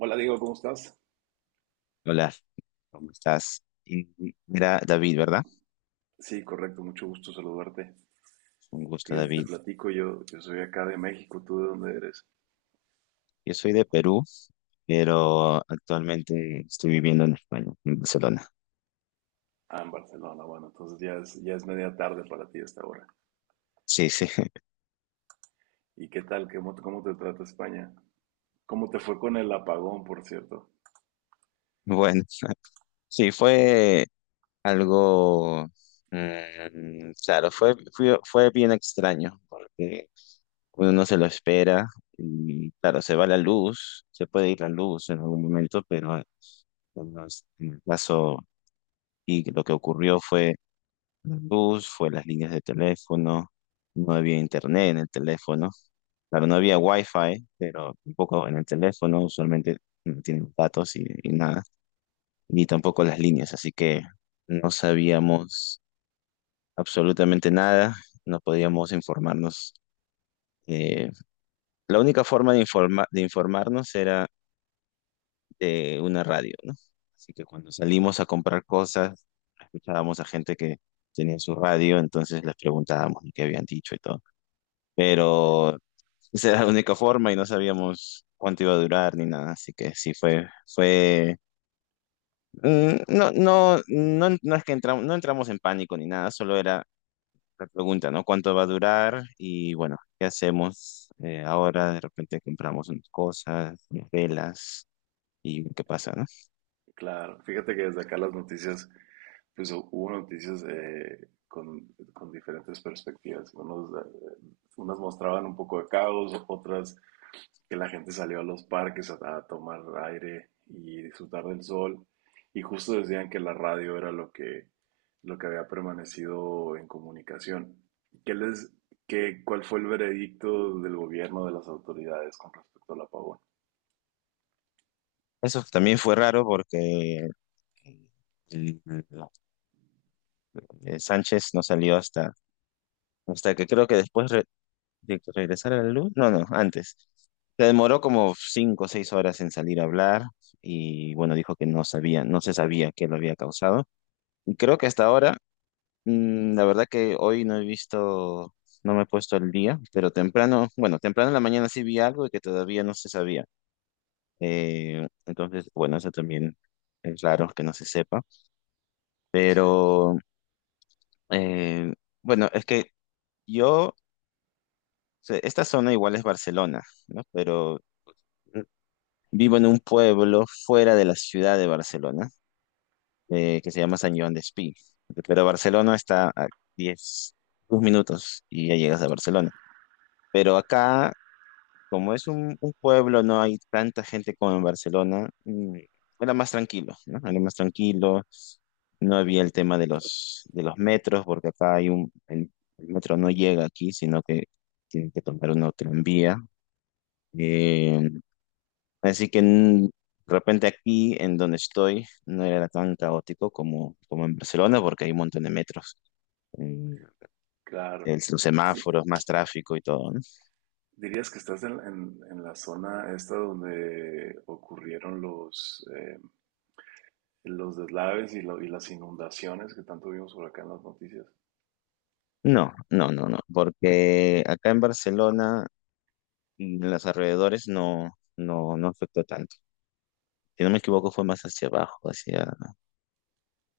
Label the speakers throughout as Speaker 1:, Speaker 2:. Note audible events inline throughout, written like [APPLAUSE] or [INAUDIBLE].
Speaker 1: Hola Diego, ¿cómo estás?
Speaker 2: Hola, ¿cómo estás? Mira, David, ¿verdad?
Speaker 1: Sí, correcto, mucho gusto saludarte.
Speaker 2: Un gusto,
Speaker 1: Fíjate, te
Speaker 2: David.
Speaker 1: platico, yo soy acá de México, ¿tú de dónde eres?
Speaker 2: Yo soy de Perú, pero actualmente estoy viviendo en España, en Barcelona.
Speaker 1: Ah, en Barcelona, bueno, entonces ya es media tarde para ti a esta hora.
Speaker 2: Sí, sí. [LAUGHS]
Speaker 1: ¿Y qué tal? ¿Cómo te trata España? ¿Cómo te fue con el apagón, por cierto?
Speaker 2: Bueno, sí, fue algo, claro, fue bien extraño, porque uno no se lo espera y claro, se va la luz, se puede ir la luz en algún momento, pero en en el caso y lo que ocurrió fue la luz, fue las líneas de teléfono, no había internet en el teléfono. Claro, no había wifi, pero tampoco en el teléfono, usualmente no tienen datos y nada, ni tampoco las líneas, así que no sabíamos absolutamente nada, no podíamos informarnos. eh, la única forma de informarnos era de una radio, ¿no? Así que cuando salimos a comprar cosas, escuchábamos a gente que tenía su radio, entonces les preguntábamos qué habían dicho y todo. Pero esa era la única forma y no sabíamos cuánto iba a durar ni nada, así que sí fue, no, no, no, no es que entramos, no entramos en pánico ni nada, solo era la pregunta, ¿no? ¿Cuánto va a durar? Y bueno, ¿qué hacemos ahora? De repente compramos unas cosas, unas velas y qué pasa, ¿no?
Speaker 1: Claro, fíjate que desde acá las noticias, pues hubo noticias con diferentes perspectivas. Unos, unas mostraban un poco de caos, otras que la gente salió a los parques a tomar aire y disfrutar del sol. Y justo decían que la radio era lo que había permanecido en comunicación. ¿Qué les, qué, cuál fue el veredicto del gobierno, de las autoridades con respecto al apagón?
Speaker 2: Eso también fue raro porque el- el Sánchez no salió hasta que creo que después de que regresara la luz, no, no, antes. Se demoró como 5 o 6 horas en salir a hablar y bueno, dijo que no sabía, no se sabía qué lo había causado. Y creo que hasta ahora, la verdad que hoy no he visto, no me he puesto al día, pero temprano, bueno, temprano en la mañana sí vi algo y que todavía no se sabía. Entonces, bueno, eso también es raro que no se sepa,
Speaker 1: Sí,
Speaker 2: pero eh, bueno, es que yo, o sea, esta zona igual es Barcelona, ¿no? Pero vivo en un pueblo fuera de la ciudad de Barcelona, que se llama San Joan Despí. Pero Barcelona está a 10, 2 minutos y ya llegas a Barcelona. Pero acá, como es un pueblo, no hay tanta gente como en Barcelona, era más tranquilo, ¿no? Era más tranquilo. No había el tema de los metros, porque acá hay el metro no llega aquí, sino que tienen que tomar una tranvía. Así que de repente aquí en donde estoy no era tan caótico como en Barcelona porque hay un montón de metros, mm,
Speaker 1: claro.
Speaker 2: los
Speaker 1: Sí.
Speaker 2: semáforos, más tráfico y todo, ¿no?
Speaker 1: ¿Dirías que estás en, en la zona esta donde ocurrieron los deslaves y, y las inundaciones que tanto vimos por acá en las noticias?
Speaker 2: No, no, no, no, porque acá en Barcelona y en los alrededores no, no, no afectó tanto. Si no me equivoco fue más hacia abajo, hacia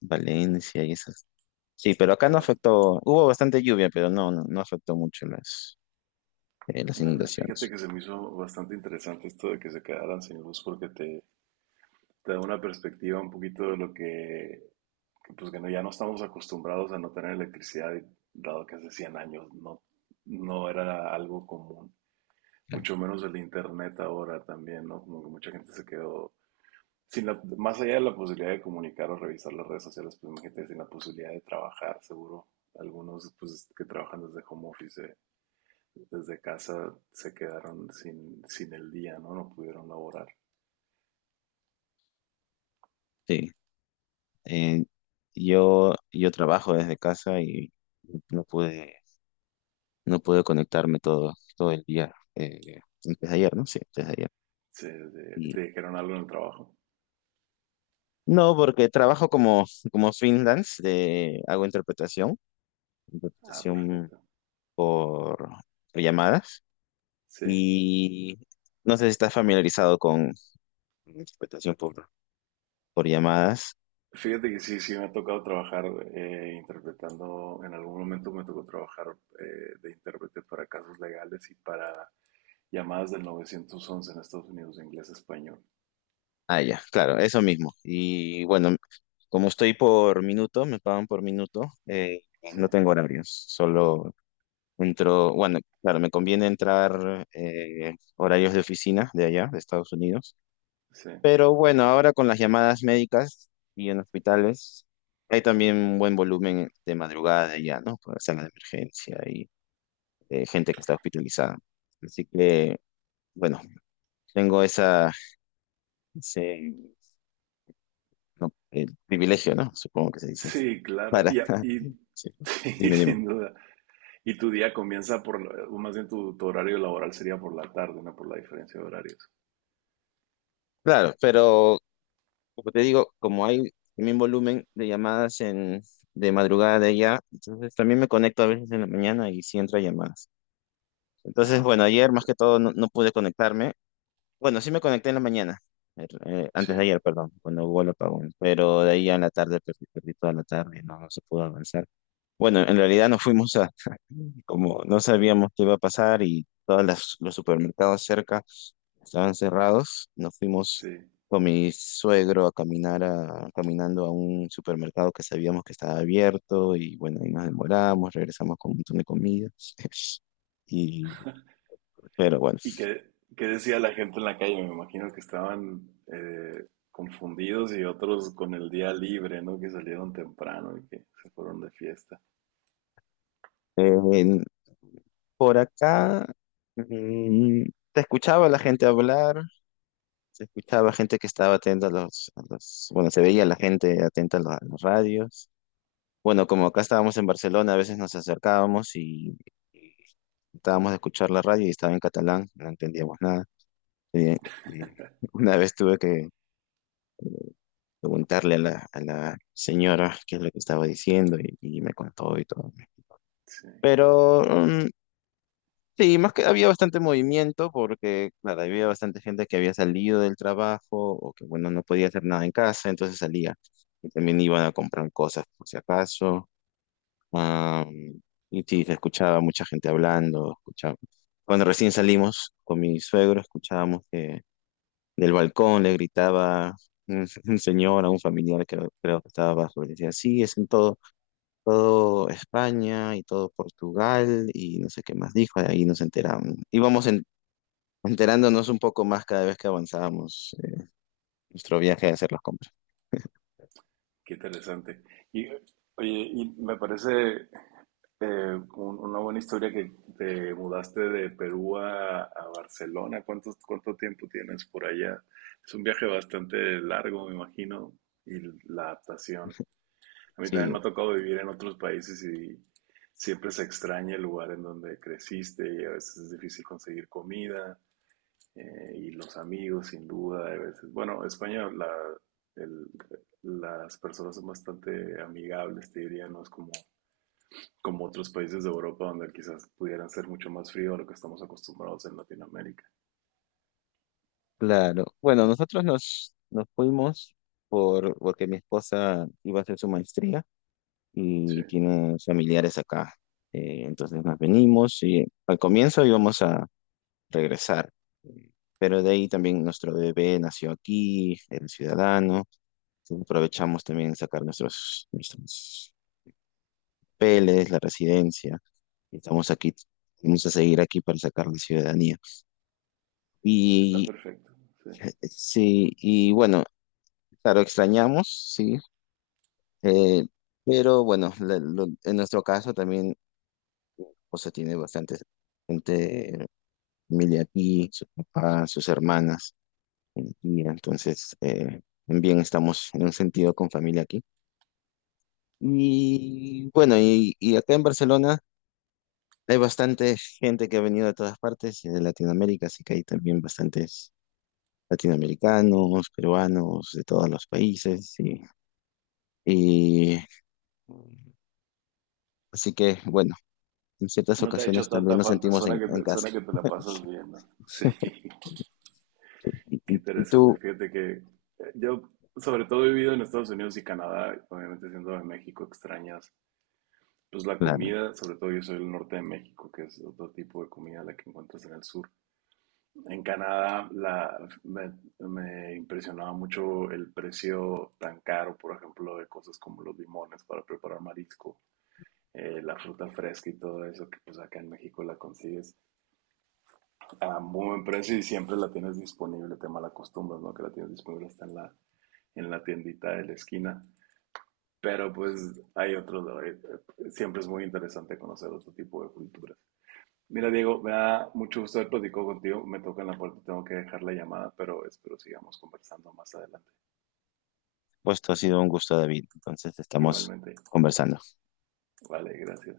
Speaker 2: Valencia y esas. Sí, pero acá no
Speaker 1: Claro.
Speaker 2: afectó, hubo bastante lluvia, pero no, no, no afectó mucho las
Speaker 1: Fíjate
Speaker 2: inundaciones.
Speaker 1: que se me hizo bastante interesante esto de que se quedaran sin luz porque te da una perspectiva un poquito de lo que, pues que no, ya no estamos acostumbrados a no tener electricidad, y dado que hace 100 años no, no era algo común, mucho menos el internet ahora también, ¿no? Como que mucha gente se quedó sin la, más allá de la posibilidad de comunicar o revisar las redes sociales, pues imagínate sin la posibilidad de trabajar, seguro. Algunos pues que trabajan desde home office, desde casa, se quedaron sin, sin el día, ¿no? No pudieron laborar.
Speaker 2: Sí. Eh, yo trabajo desde casa y no pude, no pude conectarme todo, todo el día. Desde ayer, ¿no? Sí, desde ayer.
Speaker 1: Se,
Speaker 2: Y
Speaker 1: ¿Te dijeron algo en el trabajo?
Speaker 2: no, porque trabajo como freelance, hago
Speaker 1: Ah,
Speaker 2: interpretación
Speaker 1: perfecto.
Speaker 2: por, llamadas.
Speaker 1: Sí.
Speaker 2: Y no sé si estás familiarizado con interpretación por llamadas.
Speaker 1: Fíjate que sí, sí me ha tocado trabajar interpretando, en algún momento me tocó trabajar de intérprete para casos legales y para llamadas del 911 en Estados Unidos de inglés a español.
Speaker 2: Ah, ya, claro, eso mismo. Y bueno, como estoy por minuto, me pagan por minuto,
Speaker 1: Sí,
Speaker 2: no tengo horarios, solo entro, bueno, claro, me conviene entrar horarios de oficina de allá, de Estados Unidos,
Speaker 1: sí.
Speaker 2: pero bueno, ahora con las llamadas médicas y en hospitales, hay también un buen volumen de madrugada de allá, ¿no? Por sala de emergencia y gente que está hospitalizada. Así que, bueno, tengo esa, no, el privilegio, ¿no? Supongo que se dice así.
Speaker 1: Sí, claro.
Speaker 2: Para,
Speaker 1: Y, y
Speaker 2: [LAUGHS] sí,
Speaker 1: [LAUGHS] sí,
Speaker 2: dime, dime.
Speaker 1: sin duda. Y tu día comienza por, o más bien tu, tu horario laboral sería por la tarde, no por la diferencia de horarios.
Speaker 2: Claro, pero como te digo, como hay el mismo volumen de llamadas de madrugada de allá, entonces también me conecto a veces en la mañana y sí entro a llamadas. Entonces,
Speaker 1: Ah,
Speaker 2: bueno, ayer más que
Speaker 1: perfecto.
Speaker 2: todo no pude conectarme. Bueno, sí me conecté en la mañana,
Speaker 1: Sí,
Speaker 2: antes de ayer, perdón, cuando hubo el apagón, pero de ahí a la tarde perdí toda la tarde, no se pudo avanzar. Bueno, en realidad nos fuimos a, [LAUGHS] como no sabíamos qué iba a pasar y todos los supermercados cerca estaban cerrados, nos fuimos
Speaker 1: sí.
Speaker 2: con mi suegro caminando a un supermercado que sabíamos que estaba abierto y bueno, ahí nos demoramos, regresamos con un montón de comida. [LAUGHS] Y, pero bueno,
Speaker 1: ¿Y qué, qué decía la gente en la calle? Me imagino que estaban confundidos y otros con el día libre, ¿no? Que salieron temprano y que se fueron de fiesta.
Speaker 2: en- por acá mm, te escuchaba la gente hablar. Se escuchaba gente que estaba atenta a bueno, se veía la gente atenta a a las radios. Bueno, como acá estábamos en Barcelona, a veces nos acercábamos y tratábamos de escuchar la radio y estaba en catalán, no entendíamos nada. Eh, eh, una vez tuve que preguntarle a la señora qué es lo que estaba diciendo y me contó y todo.
Speaker 1: Sí,
Speaker 2: Pero sí, más que había bastante movimiento porque, claro, había bastante gente que había salido del trabajo o que, bueno, no podía hacer nada en casa, entonces salía. Y también iban a comprar cosas por si acaso. Am, y sí, se escuchaba mucha gente hablando, escuchaba. Cuando recién salimos con mi suegro, escuchábamos que del balcón le gritaba un, [LAUGHS] un señor a un familiar que creo que estaba abajo y decía, sí, es en todo, todo España y todo Portugal y no sé qué más dijo, ahí nos enteramos. Íbamos enterándonos un poco más cada vez que avanzábamos nuestro viaje de hacer las compras.
Speaker 1: qué interesante. Y, oye, y me parece una buena historia que te mudaste de Perú a Barcelona. ¿Cuánto, cuánto tiempo tienes por allá? Es un viaje bastante largo, me imagino, y la adaptación. A mí también
Speaker 2: Sí,
Speaker 1: me ha tocado vivir en otros países y siempre se extraña el lugar en donde creciste y a veces es difícil conseguir comida y los amigos, sin duda. A veces, bueno, España, la, el- las personas son bastante amigables, te diría, no es como, como otros países de Europa donde quizás pudieran ser mucho más frío a lo que estamos acostumbrados en Latinoamérica.
Speaker 2: claro. Bueno, nosotros nos fuimos porque mi esposa iba a hacer su maestría
Speaker 1: Sí,
Speaker 2: y tiene familiares acá. Entonces nos venimos y al comienzo íbamos a regresar, eh, pero de ahí también nuestro bebé nació aquí, el ciudadano. Entonces aprovechamos también sacar nuestros papeles, la residencia. Estamos aquí, vamos a seguir aquí para sacar la ciudadanía.
Speaker 1: está
Speaker 2: Y
Speaker 1: perfecto. Sí.
Speaker 2: sí, y bueno, claro, extrañamos, sí, eh, pero bueno, en nuestro caso también, o sea, tiene bastante gente, familia aquí, su papá, sus hermanas, y entonces también estamos en un sentido con familia aquí. Y bueno, y acá en Barcelona hay bastante gente que ha venido de todas partes, de Latinoamérica, así que hay también bastante latinoamericanos, peruanos, de todos los países. Y así que, bueno, en ciertas
Speaker 1: No te ha hecho
Speaker 2: ocasiones también
Speaker 1: tanta
Speaker 2: nos
Speaker 1: falta,
Speaker 2: sentimos en, en casa.
Speaker 1: suena que te la pasas bien, ¿no? Sí.
Speaker 2: [LAUGHS] Y,
Speaker 1: Qué
Speaker 2: y- y
Speaker 1: interesante.
Speaker 2: tú,
Speaker 1: Fíjate que yo, sobre todo, he vivido en Estados Unidos y Canadá, obviamente siendo de México, extrañas. Pues la
Speaker 2: claro,
Speaker 1: comida, sobre todo yo soy del norte de México, que es otro tipo de comida la que encuentras en el sur. En Canadá la, me impresionaba mucho el precio tan caro, por ejemplo, de cosas como los limones para preparar marisco, la fruta fresca y todo eso, que pues acá en México la consigues a muy buen precio y siempre la tienes disponible, te malacostumbras, ¿no? Que la tienes disponible hasta en la tiendita de la esquina. Pero pues hay otros, siempre es muy interesante conocer otro tipo de culturas. Mira, Diego, me da mucho gusto haber platicado contigo. Me toca en la puerta, tengo que dejar la llamada, pero espero sigamos conversando más adelante.
Speaker 2: pues esto ha sido un gusto, David. Entonces estamos
Speaker 1: Igualmente.
Speaker 2: conversando.
Speaker 1: Vale, gracias.